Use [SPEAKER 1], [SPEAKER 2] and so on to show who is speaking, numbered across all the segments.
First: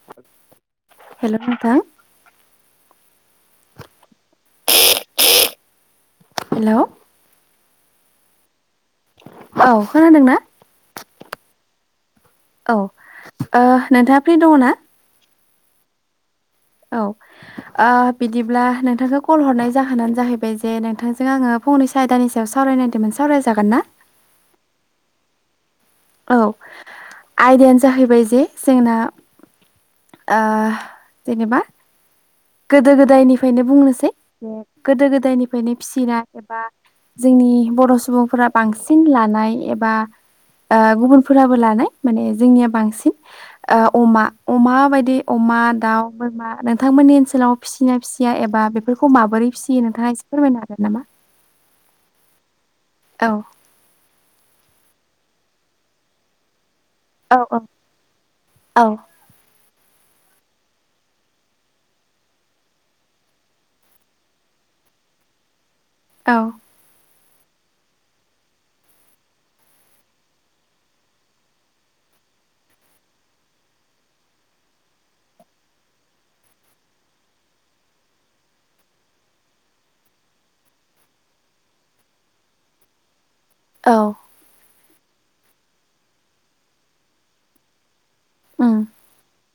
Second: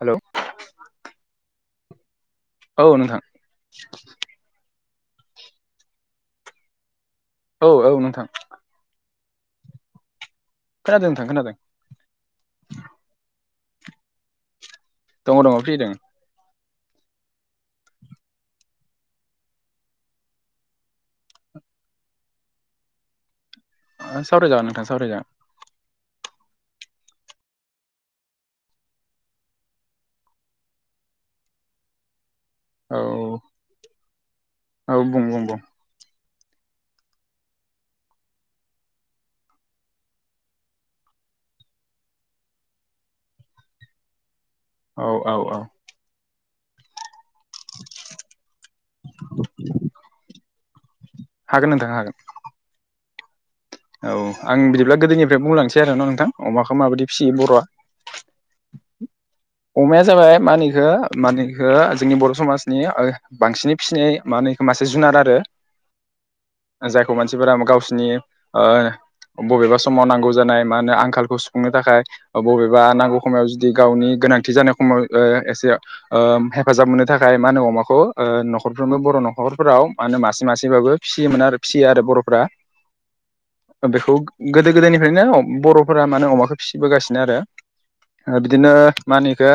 [SPEAKER 1] हेल
[SPEAKER 2] हेल' नोंथां
[SPEAKER 1] औ नोंथां। [inaudible]
[SPEAKER 2] हेलौ
[SPEAKER 1] औ औ नोंथां।
[SPEAKER 2] औ खोनादोंना?
[SPEAKER 1] खोनादों नोंथां खोनादों।
[SPEAKER 2] औ ओ नोंथाङा फ्रि दङ ना?
[SPEAKER 1] औ दं फ्रि दों।
[SPEAKER 2] औ बिदिब्ला नोंथांखौ कल हरनाय जाहोनानो जाहैबाय जे नोंथांजों आङो फंनैसो आयदानि सायाव सान सावरायनायदोंमोन सावराय
[SPEAKER 1] सावरायजागोन नोंथां सावराय जागोन।
[SPEAKER 2] औ आयदायानो जाहैबाय जे जोंना जेनेबा गोदो
[SPEAKER 1] औ
[SPEAKER 2] गोदायनिफ्रायनो बुंनोसै
[SPEAKER 1] औ
[SPEAKER 2] गोदो
[SPEAKER 1] बुं बुं बुं
[SPEAKER 2] गोदायनिफ्रायनो फिसिना एबा जोंनि बर' सुबुंफोरा बांसिन लानाय एबा गुबुनफोराबो लानाय माने जोंनिया बांसिन अमा अमा
[SPEAKER 1] औ
[SPEAKER 2] बायदि
[SPEAKER 1] औ औ
[SPEAKER 2] अमा, दाउ, बोरमा नोंथांमोननि ओनसोलाव फिसिना फिसिया एबा बेफोरखौ माबोरै फिसियो नोंथाङा एसे फोरमायनो हागोन नामा?
[SPEAKER 1] हागोन नोंथां हागोन।
[SPEAKER 2] औ
[SPEAKER 1] औ आं बिदिब्ला गोदोनिफ्राय बुंलांसै आरो न' नोंथां अमाखौ माबायदि फिसियो
[SPEAKER 2] औ
[SPEAKER 1] बर'आ
[SPEAKER 2] औ उम
[SPEAKER 1] अमाया जाबाय मा होनो एखो माने एखौ जोंनि बर' समाजनि बांसिनै फिसिनाय मा होन मासे जुनार आरो।
[SPEAKER 2] औ
[SPEAKER 1] खौ मानसिफोरा गावसिनि बबेबा समाव नांगौ जानाय मा होनो आंखालखौ सुफुंनो थाखाय बबेबा नांगौ समाव जुदि गावनि गोनांथि जानाय समाव एसे हेफाजाब मोननो थाखाय मा होनो अमाखौ नखरफ्रोमबो बर' न'खरफोराव मा होनो मासे मासेबाबो फिसियोमोन आरो फिसियो आरो बर'फ्रा।
[SPEAKER 2] [inaudible]
[SPEAKER 1] बेखौ गोदो गोदायनिफ्रायनो बर'फोरा मानोे अमाखौ फिसिबोगासिनो आरो बिदिनो मानिखो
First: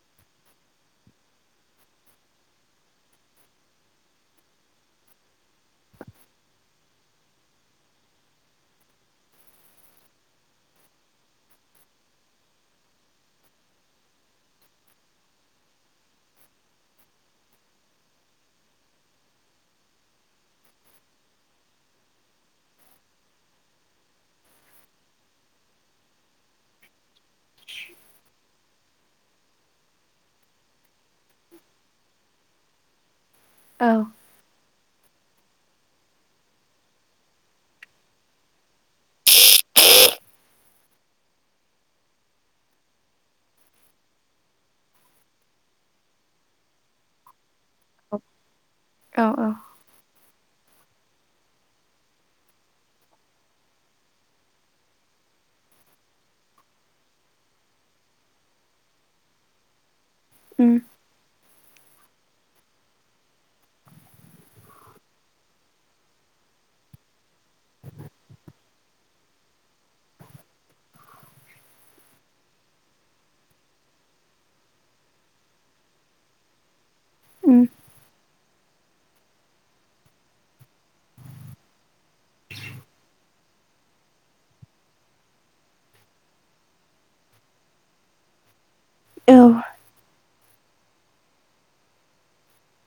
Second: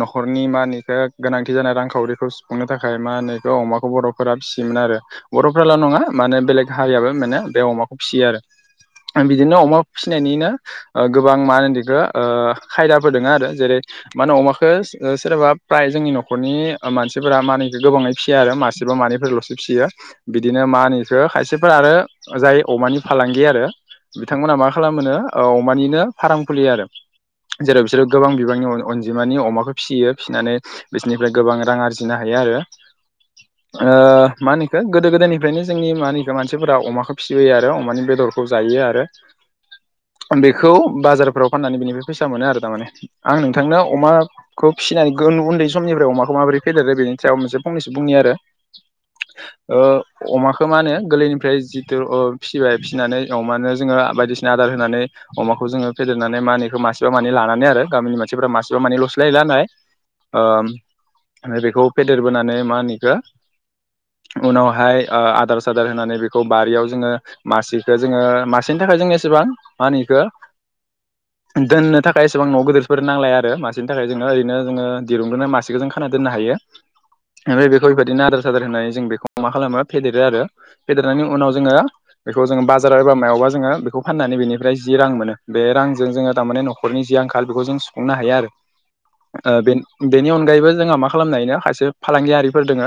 [SPEAKER 1] न'खरनि मा होनो एखौ गोनांथि जानाय रांखावरिखौ सुफुंनो थाखाय मा होनो एखौ अमाखौ बर'फोरा फिसिमोन आरो बर'फ्राल' नङा माने बेलेग हारियाबो माने बे अमाखौ फिसियो आरो। बिदिनो अमा फिसिनायनिनो गोबां मा होनो बिखौ ओ खायदाफोर दङ आरो जेरै मा होनो अमाखो सोरबा फ्राय जोंनि नखरनि मानसिफोरा मानखो गोबाङै फिसिया आरो मासे मानिफोरल'से फिसियो बिदिनो मानिखौ खायसेफोर आरो जाय अमानि फालांगि आरो बिथांमोना मा खालामो अमानिनो फाराम खुलियो आरो जेराव बिसोरो गोबां बिबांनि अनजिमानि अमाखौ फिसियो फिसिनानै बिसोरनिफ्राय गोबां रां आरजिनो हायो। [unintelligible] गोदो गोदायनिफ्रायनो जोंनि मा होनो बिखो मानसिफोरा अमाखौ फि फियो आरो अमानि बेदरखौ जायो आरो। बेखौ बाजारफोराव फाननानै बेनिफ्राय फैसा मोनो आरो थारमाने आं नोंथांनो अमाखौ फिनानै उन्दै समनिफ्राय अमाखौ माबोरै फेदेरो बेनि सायाव मोनसे फंनैसो बुंनि आरो
[SPEAKER 2] औ औ
[SPEAKER 1] ओ अमाखौ मा होनो गोरलैनिफ्राय जि बे फिबाय फिसिनानै अमानो जोङो बायदिसिना आदार होनानै अमाखौ जोङो फेदेरनानै माहोनो एखौ मा मासेबा मानै लानानै आरो गामिनि मानसिफोरा मासेबा मानै लसो लायोनाय
[SPEAKER 2] उम
[SPEAKER 1] ओमफ्राय बेखौ फेदेरबोनानै मा होनोखौ उनावहाय ओ आदार सादार होनानै बेखौ बारियाव जोङो मासेखौ जोङो मासेनि थाखाय जों एसेबां मा होनो एखौ
[SPEAKER 2] [inaudible] [unintelligible]
[SPEAKER 1] दोननो थाखाय एसेबां न' गिदिरफोर नांलाया आरो मासेनि थाखाय जोंनो ओरैनो जोङो दिरुंदोंनो मासेखौ जों खाना दोननो हायो
[SPEAKER 2] [inaudible]
[SPEAKER 1] ओमफ्राय बेखौ बेबायदिनो आदार सादार होननानै जों बेखौ मा खालामो फेदेरो आरो फेदेरनानै उनाव उनाव जोङो बेखौ जोङो बाजाराव एबा मायावबा जोङो बेखौ फाननानै बेनिफ्राय जि रां मोनो बे रांजों जोङो थारमाने नखरनि जि आंखाल बेखौ जों सुफुंनो हायो आरो
[SPEAKER 2] औ
[SPEAKER 1] ओ बेन बेनि अन अगायबो जोङो मा खालामनोहायोनो खायसे फालांगियारिफोर दोङो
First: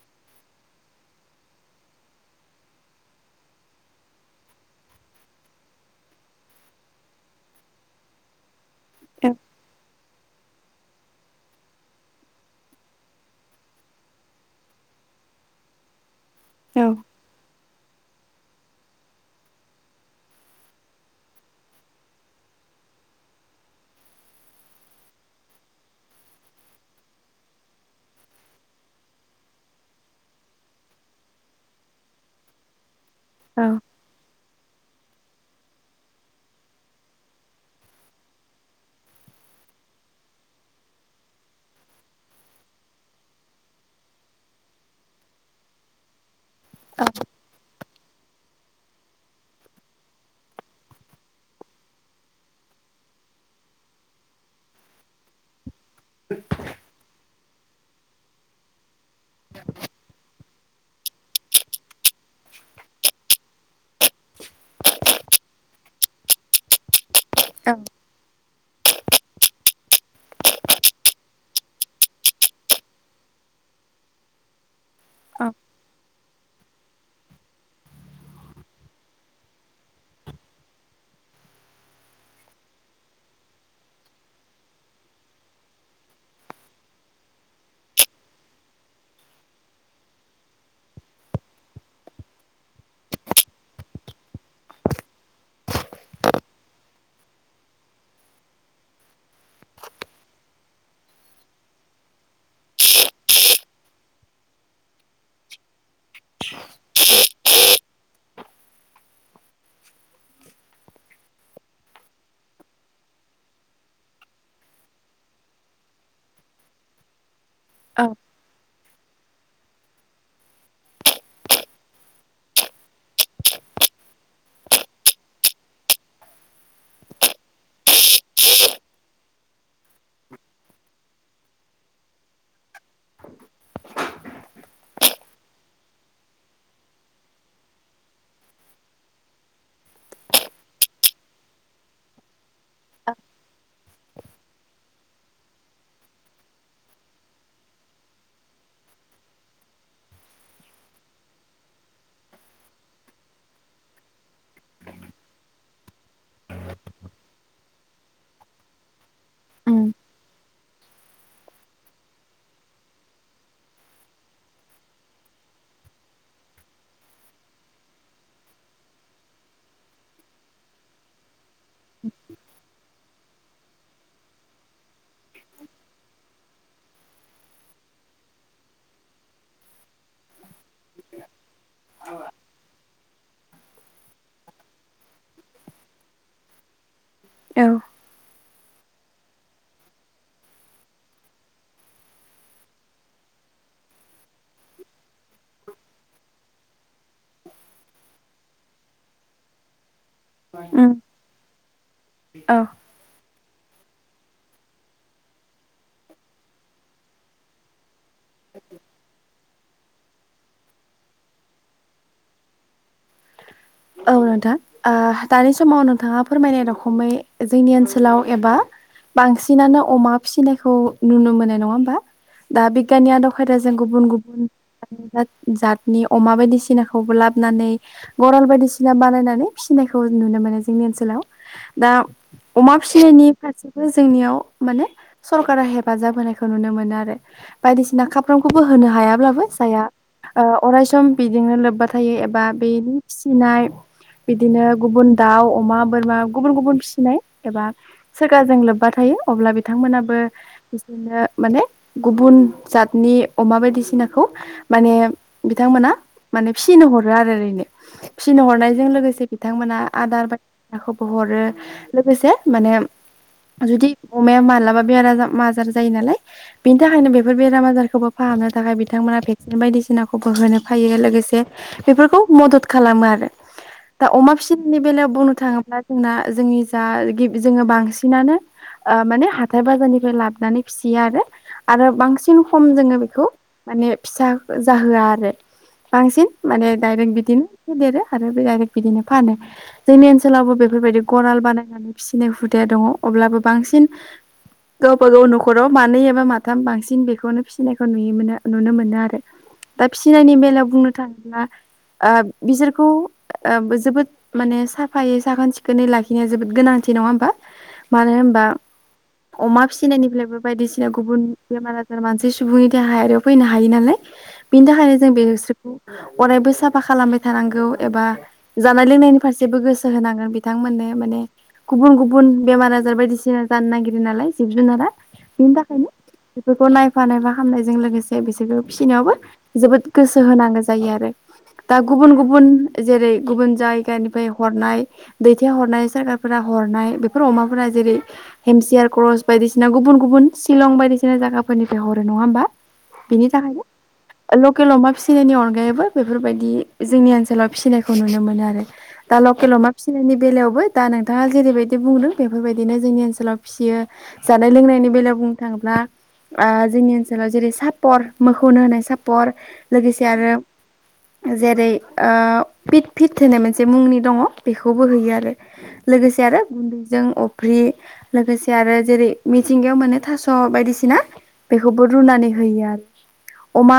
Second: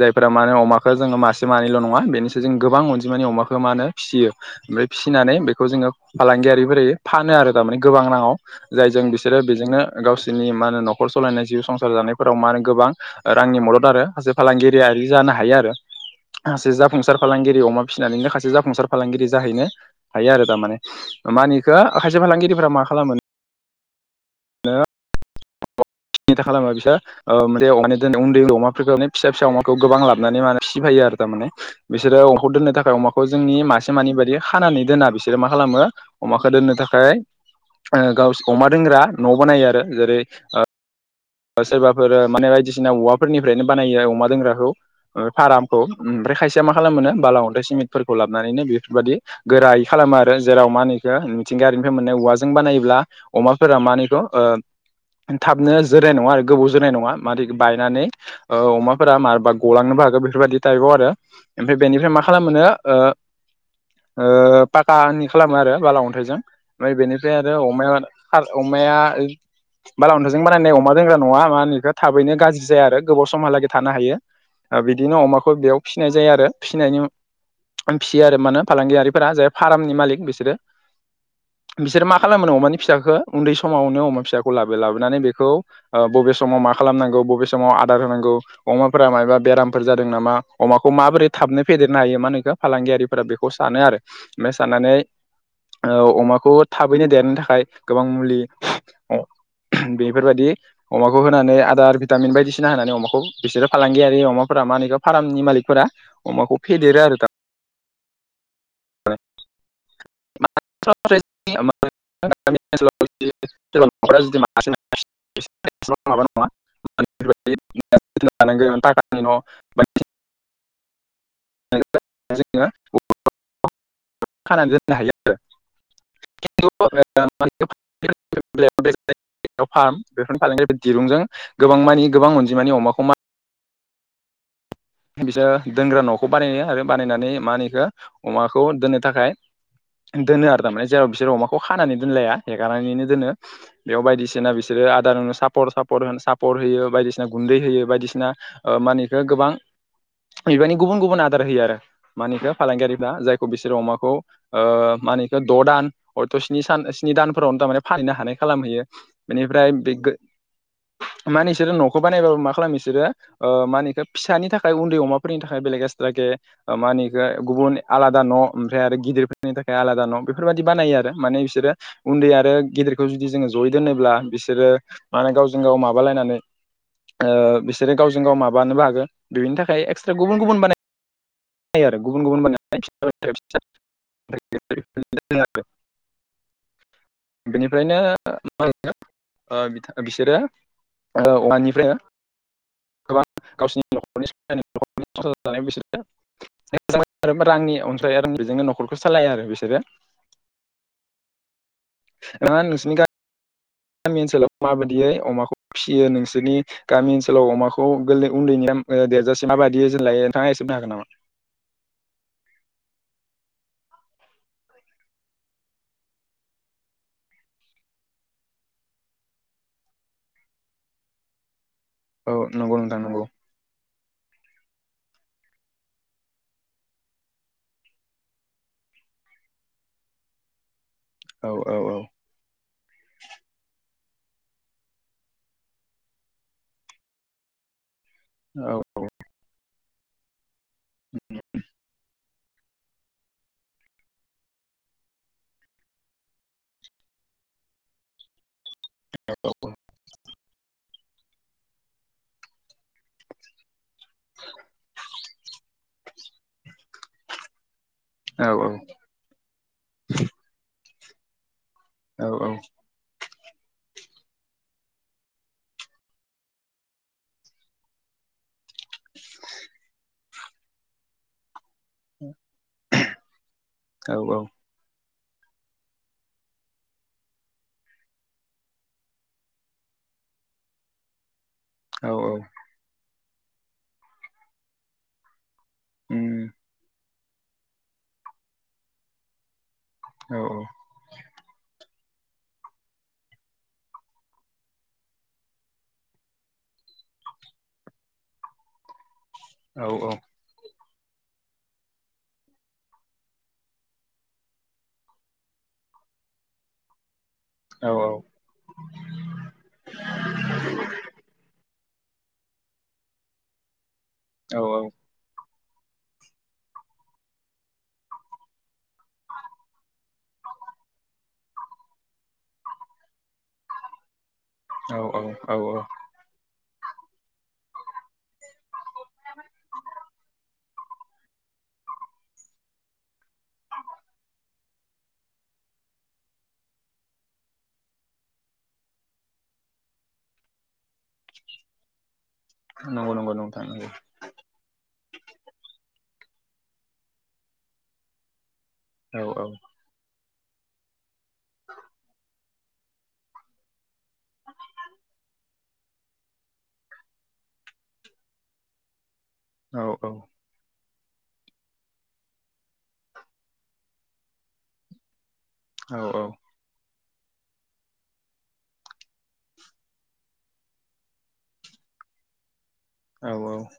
[SPEAKER 1] जायफोरा माने अमाखौ जोङो मासे मानैल' नङा बेनोसै जों गोबां अनजिमानि अमाखौ मा होन फिसियो ओमफ्राय फिसिनानै बेखौ जोङो फालांगियारिफोरै फानो आरो दा माने गोबां राङाव जायजों बिसोरो बेजोंनो गावसि मा होन नखर सालायनाय जिउ संसार जानायफोराव मा होन गोबां रांनि मदद आरो सासे फालांगिरियारि जा नों हायो आरो मासे जाफुंसार जेरै अमा फिसिनानैनो खायसे जाफुंसार फालांगिरि जाहैनो हायो आरो थारमाने माहोनो एखौ खायसे फालांगिरि रिफोरा मा खालामो द [inaudible] सिनिथा खालामा बिसोर ओ माने [inaudible] उन्द उन्दै अमाफोरखौ फिसा फिसा अमाखौ गोबां लाबानै माहोनो फिसिफैयो थारमाने बिसोरो अमाखौ दोननो थाखाय अमाखौ जोंनि
[SPEAKER 2] औ
[SPEAKER 1] मासे मानि बायदि खानानै दोना बिसोरो मा खालामो अमाखौ दोननो थाखाय ओ गावस अमा दोंग्रा न' बानायो आरो जेरै ओ सोरबाफोर माने बायदिसिना औवाफोरनिफ्रायनो बानायो अमा दोंग्राखौ ओ फारामखौ ओमफ्राय खायसेया मा खालाम
[SPEAKER 2] औ
[SPEAKER 1] मोनो बाला अन्थाय सिमित फोरखौ लाबानानैनो बेफोरबायदि गोरायै खालामो आरो जेराव मा होनोएखो मिथिंगायारिनिफ्राय मोननाय औवाजों बानायोब्ला अमाफोरा मा होनो इखो ओ थाबनो जोरनाय नङा आरो गोबाव जोनाय नङा मादै होनो एखौ बायनानै अमाफोरा मारबा गलांनोबो हागो बेफोरबायदि टाइपआव आरो ओमफ्राय बेनिफ्राय मा खालामोनो ओ ओ पाकानि खालामो आरो बाला अन्थाइजों ओमफ्राय बेनिफ्राय आरो अमाया
[SPEAKER 2] औ
[SPEAKER 1] अमाया बाला अन्थाजों बानायनाय अमा दोंग्रा नङा मा होन बेखौ थाबैनो गाज्रि जाया आरो गोबाव समहालागै थानो हायो ओ बिदिनो
[SPEAKER 2] औ
[SPEAKER 1] अमाखौ बेयाव फिसिनाय जायो आरो फिसिनायनि फियो आरो मा होन फालांगियारिफोरा जे फार्मनि मालिक बिसोरो बिसोरो मा खालामोनो अमानि फिसाखौ उन्दै समावनो अमा फिसाखौ लाबो लाबोनानै बेखौ बबे समाव मा खालामनांगौ बबे समाव आदार होनांगौ अमाफोरा मायबा बेरामफोर जादों नामा अमाखौ माबोरै थाबनो फेदेरनो हायो मा होनो बेखौ फालांगियारिफोरा बेखौ सानो आरो ओमफ्राय साननानै ओ अमाखौ थाबैनो देरनो थाखाय गोबां मुलि बेफोरबायदि अमाखौ होनानै आदार भिटामिन बायदिसिना होनानै अमाखौ बिसोरो फालांगियारि अमाफोरा मा होनखौ फार्मनि मालिकफोरा अमाखौ फेदेरो आरो [inaudible] [unintelligible] [inaudible]
[SPEAKER 2] [inaudible] औ
[SPEAKER 1] [unintelligible] [inaudible] जोङो [unintelligible] [inaudible] खानानै दोननो हायो आरो। [inaudible] फार्म बेफोरनि [unintelligible] [inaudible] दिरुंजों गोबां मानि गोबां अनजिमानि अमाखौ मा बिसोर दोनग्रा न'खौ बानायो आरो बानायनानै मा होनो बेखौ अमाखौ दोननो थाखाय दोनो आरो थारमाने जेराव बिसोर अमाखौ खानानै दोनलाया हेगारनानैनो दोनो। बेयाव बायदिसिना बिसोरो आदारनो सापर सापर होयो सापर होयो बायदिसिना गुन्दै होयो बायदिसिना ओ मा होनो बेखौ गोबां
[SPEAKER 2] [inaudible]
[SPEAKER 1] बेबायदि गुबुन गुबुन आदार होयो आरो मा होनो बेखौ फालांगियारिफ्रा जायखौ बिसोरो अमाखौ ओ मा होनो बेखौ द' दान हयथ' स्नि सान स्नि दानफोरावनो थारमाने फानहैनो हानाय खालामहैयो। बिनिफ्राय
[SPEAKER 2] उम
[SPEAKER 1] बे गो मा होनो बिसोरो न'खौ बानायबाबो मा खालामो बिसोरो ओ मा होनो फिसानि थाखाय उन्दै अमाफोरनि थाखाय बेलेग एक्सट्राके मा होनो बेखौ गुबुन आलादा न' ओमफ्राय आरो गिदिरफोरनि थाखाय आलादा न' बेफोरबायदि बानायो आरो माने बिसोर उन्दै आरो गिदिर खौ जुदि जोङो जयै दोनोब्ला बिसोरो माने गावजों गाव माबालायनानै ओ बिसोरो गावजों गाव माबानोबो हागोन बेनि थाखाय एक्सट्रा गुबुन गुबुन बानायो आरो गुबुन गुबुन बानाय [inaudible] [unintelligible]
[SPEAKER 2] औ
[SPEAKER 1] बेनिफ्रायनो [unintelligible] ओ बिसोरो अमानिफ्रायनो गोबां गावसिनि नखरनि [unintelligible] बिसोरो [unintelligible] रांनि अनसाय बेजोंनो न'खरखौ सालाया आरो बिसोरो
[SPEAKER 2] उम
[SPEAKER 1] नंङा
[SPEAKER 2] औ
[SPEAKER 1] नोंसिनि गाम गामि ओनसोलाव माबायदियै अमाखौ फिसियो नोंसोरनि गामि ओनसोलाव अमाखौ गोरलै उन्दैनि देरजासे माबायदि जोथोन लायो नोंथाङा एसे बुंनो हागोन नामा?
[SPEAKER 2] [inaudible] औ नोंथां ओ दानि समाव नोंथाङा फोरमायनाय रखमै जोंनि ओनसोलाव एबा बांसिनानो अमा फिसिनायखौ नुनो मोननाय नङा
[SPEAKER 1] औ
[SPEAKER 2] बा
[SPEAKER 1] नंगौ नोंथां
[SPEAKER 2] बिगियाननि
[SPEAKER 1] नंगौ
[SPEAKER 2] आदब खायदाजों गुबुन गुबुन जातनि अमा बायदिसिनाखौबो लाबानै गराल बायदि सिना बानायनानै फिसिनायखौ नुनो मोनो जोंनि ओनसो लाव
[SPEAKER 1] औ औ
[SPEAKER 2] दा
[SPEAKER 1] औ
[SPEAKER 2] अमा फिसिनायनि फारसेबो जोंनियाव माने सरकारा हेफाजाब होनायखौ नुनो मोनो आरो बायदिसिना खा [unintelligible]
[SPEAKER 1] औ
[SPEAKER 2] होनो हायाब्लाबो जाया अरायसम बिदिनो लोब्बा थायो ए बा बेनि फिसिनाय बिदिनो गुबुन दाउ, अमा, बोरमा गुबुन गुबुन फिसिनाय एबा सरकारजों लोब ब्बा थायो अब्ला बिथांमोनाबो बिदिनो माने गुबुन जातनि अमा बायदिसिनाखौ माने बिथांमोना माने फिसिनो हरो आरो ओरैनो फिसिनो
[SPEAKER 1] औ
[SPEAKER 2] हर नायजों लोगोसे बिथांमोना आदार बायदिनाखौबो हरो
[SPEAKER 1] औ
[SPEAKER 2] लोगोसे माने जुदि अमाया मालाबा बेरा आजार जायो नालाय बेनि थाखायनो बेफोर बेराम आजारखौबो फाहामो थाखाय बिथांमोना भेक्सिन बायदिसिनाखौबो होनो फायो लोगोसे बेफोरखौ मदद खालामो आरो दा
[SPEAKER 1] औ
[SPEAKER 2] अमा फिसिनायनि बेलायाव बुंनो थाङोब्ला जोंना जोंनि जा जोङो बांसिनानो ओ माने हाथथाय बाजारनिफ्राय लाबोनानै फिसियो आरो आरो
[SPEAKER 1] औ
[SPEAKER 2] बांसिन खम जोङो बेखौ माने फिसा जाहोआ आरो बांसिन माने दडाइरेक्ट बिदिनो फेदेरो आरो बे डायरेक्ट बिदिनो फानो जोंनि ओनसोलावबो बेफोरबायदि गराल बानायनानै फिसिनाय हुदाया दङ अब्लाबो बांसिन गावबाागाव न'खराव मानै एबा माथाम बांसिन बेखौनो फिसिनायखौ नुयो नुनो मोनो आरो दा फिनायनि बेलायाव बुंनो थाङोब्ला ओ बिसोर बेखौ जोबोद माने साफायै साखोन सिखोनै लाखिनाया जोबोद गोनांथि नङा होमबा
[SPEAKER 1] औ
[SPEAKER 2] मानो होनबा अमा फिसिनायनिफ्रायबो बायदिसिना गुबुन बेमार मानसे सुबुंनि देहायारियाव फैनो हायो नालाय
[SPEAKER 1] औ
[SPEAKER 2] बिनि
[SPEAKER 1] औ
[SPEAKER 2] थाखायनो जों बे अरायबो साफा खालामबाय थानांगौ। एबा जानाय लोंनायनि फारसेबो गोसो होनांगोन बिथांमोननो माने गुबुन गुबुन बेमार आजार बायदिसिना जानो नागिरो नालाय। जिब जुनारा
[SPEAKER 1] औ औ
[SPEAKER 2] बिनि
[SPEAKER 1] औ
[SPEAKER 2] थाखायनो बेफोरखौ नायफा नाय बा खामनायजों लोगोसे बिसोरबो। फिसिनायावबो जोबोद गोसो होनांगौ जायो आरो दा गुबुन गुबुन गुबुन जेरै गुबुन जायगानिफ्राय हरनाय दैथाय हरनाय सोररखारारफोरा हरनाय बेफोर अमाफोरा जेरै हेमसियार क्रस बायदिसिना गुबुन गुबुन सिशलं बायदिसिना जायाफोरनिफ्राय हरो नङा ओमबा?
[SPEAKER 1] नंगौ
[SPEAKER 2] बिनि
[SPEAKER 1] नंगौ नोंथां
[SPEAKER 2] थाखायनो
[SPEAKER 1] नंगौ
[SPEAKER 2] लकेल अमा फिसिनायनि अनगायैबो बेफोरबायदि जोंनि ओ ाव फिसिनायखौ नुनो मोनो आरो दा
[SPEAKER 1] औ
[SPEAKER 2] लकेल अमा फिसिनायनि बेलायावबो दा न दा जेरैबायदि बुंदों बेफोरबायदि बिदिनो जोंनि ओनसोलाव फिसियो जानाय लोंनायनि बेलायाव बुंनो थाङोब्ला जोंनि ओनसोलाव जेरै सापर मोखौनो होनाय सापर पर
[SPEAKER 1] औ
[SPEAKER 2] लोगोसे
[SPEAKER 1] औ
[SPEAKER 2] आरो जेरै फिट फिट होनाय मोनसे मुंनि दङ बेखौबोो होयो आरो
[SPEAKER 1] औ
[SPEAKER 2] लोगोसे आरो गुन्दै जों अफ्रि लोगोसे आरो जेरै मिथिंगायाव मोनो थास' बायदिसिना बेखौबो रुनानै होयो आरो
[SPEAKER 1] औ औ
[SPEAKER 2] अमा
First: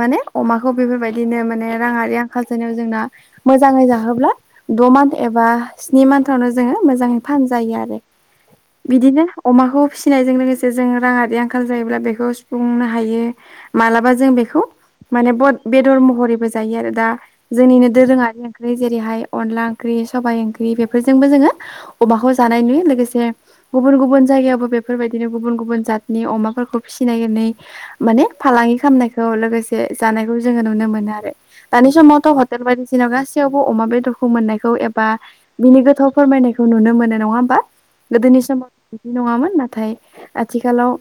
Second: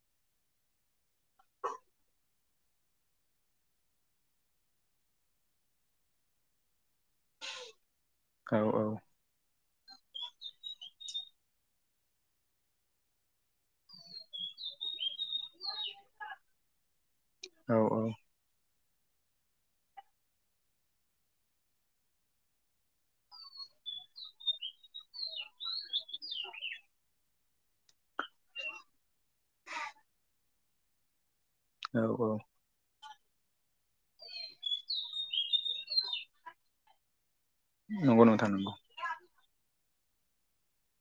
[SPEAKER 2] माने अमाखौ बेफोरबायदिनो माने राङारि आं माखसेानायाव जोंना मोजाङै जाहोब्ला द' मान्थ एबा स्नि मान्थावनो जोङो मोजाङै। फानजायो आरो
[SPEAKER 1] औ
[SPEAKER 2] बिदिनो अमाखौ फिसिनायजों लोगोसे जों राङारि आंखाल जायोब्ला बेखौ सुफुंनो हायो मालाबा जों बेखौ माने बेदर महरैबो जायो आरो दा
[SPEAKER 1] औ
[SPEAKER 2] जोंनिनो
[SPEAKER 1] औ
[SPEAKER 2] दोरोङारि ओ जेरैहाय अनला ओंख्रि सबायाइ ओंख्रि बेफोरजोंबो जोङो अमाखौ जानाय नुयो लोगोसे। गुबुन गुबुन जायगायावबो बेफोरबायदिनो गुबुन गुबुन जातनि अमाफोरखौ फिसिनायनानै माने फालांग [unintelligible] खामनायखौ लोगोसे जानायखौ जो नुनो मोनो आरो दानि समावथ'
[SPEAKER 1] औ
[SPEAKER 2] हटेल बायदिसि जेननाव गासैयावबो अमा बेदरखौ मोननायखौ एबा बिनि गोथाव फोरमायनायखौ नुनो मोनो नङा। बा
[SPEAKER 1] नंगौ
[SPEAKER 2] गोदोनि
[SPEAKER 1] नोंथां
[SPEAKER 2] समाव
[SPEAKER 1] नंगौ
[SPEAKER 2] बिदि नङामोन नाथाय आथिखालाव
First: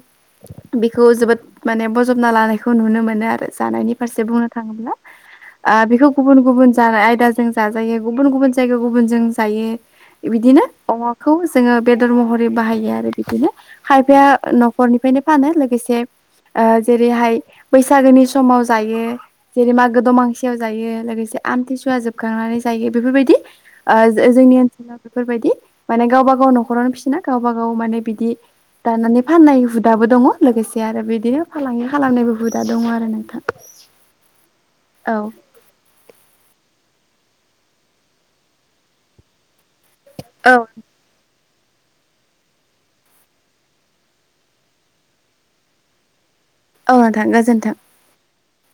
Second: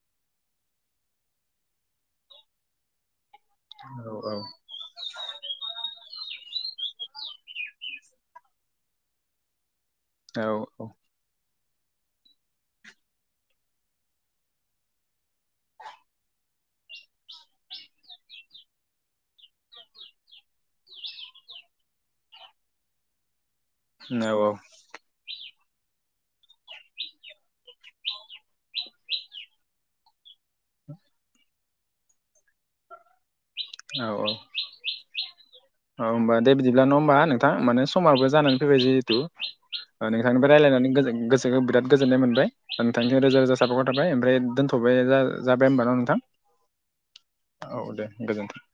[SPEAKER 2] बेखौ जोबोद माने बजबना लानायखौ नुनो मोनो आरो जानायनि
[SPEAKER 1] औ औ
[SPEAKER 2] फारसे
[SPEAKER 1] औ
[SPEAKER 2] बुंनो थाङोब्ला बेखौ गुबुन गुबुन जानाय आयदाजों जाजायो गुबुन गुबुन जायगा गुबुनजों जायो।
[SPEAKER 1] औ
[SPEAKER 2] बिदिनो अमाखौ जोङो बेदर महरै बाहायो आरो बिदिनो खायफाया न'खरनिफ्रायनो फानो लोगोसे जेरैहाय बैसागोनि समाव जायो जेरै मागो दमासियाव जायो। लोगोसे आमथिसुवा जोबखांनानै जायो बेफोरबायदि ओ
[SPEAKER 1] औ
[SPEAKER 2] जोंनि ओनसोलाव बेफोरबायदि माने गावबा गाव न'खरावनो फिसिना गावब गाव माने बिदि दानानै फाननाय हुदाबो दङ लोगोसे आरो बिदिनो फालांगि खालामांनायबो हुदा दङ आरो नोंथां,
[SPEAKER 1] औ औ
[SPEAKER 2] औ
[SPEAKER 1] औ होमबा दे बिदिब्ला नङा होमबा नोंथां माने समाबो जानानै फैबाय जिहेथु ओ नोंथांनिफ्राय
[SPEAKER 2] औ
[SPEAKER 1] रायज्लायनानै गोजोन गोस बिराद गोजोननाय मोनबाय नोंथांखौ रोजा रोजा साबायखर थाबाय ओमफ्राय दोनथ'बाय जा जाबाय होमबा ना नोंथां?
[SPEAKER 2] औ नोंथां गोजोन्थों।
[SPEAKER 1] औ दे गोजोनथों।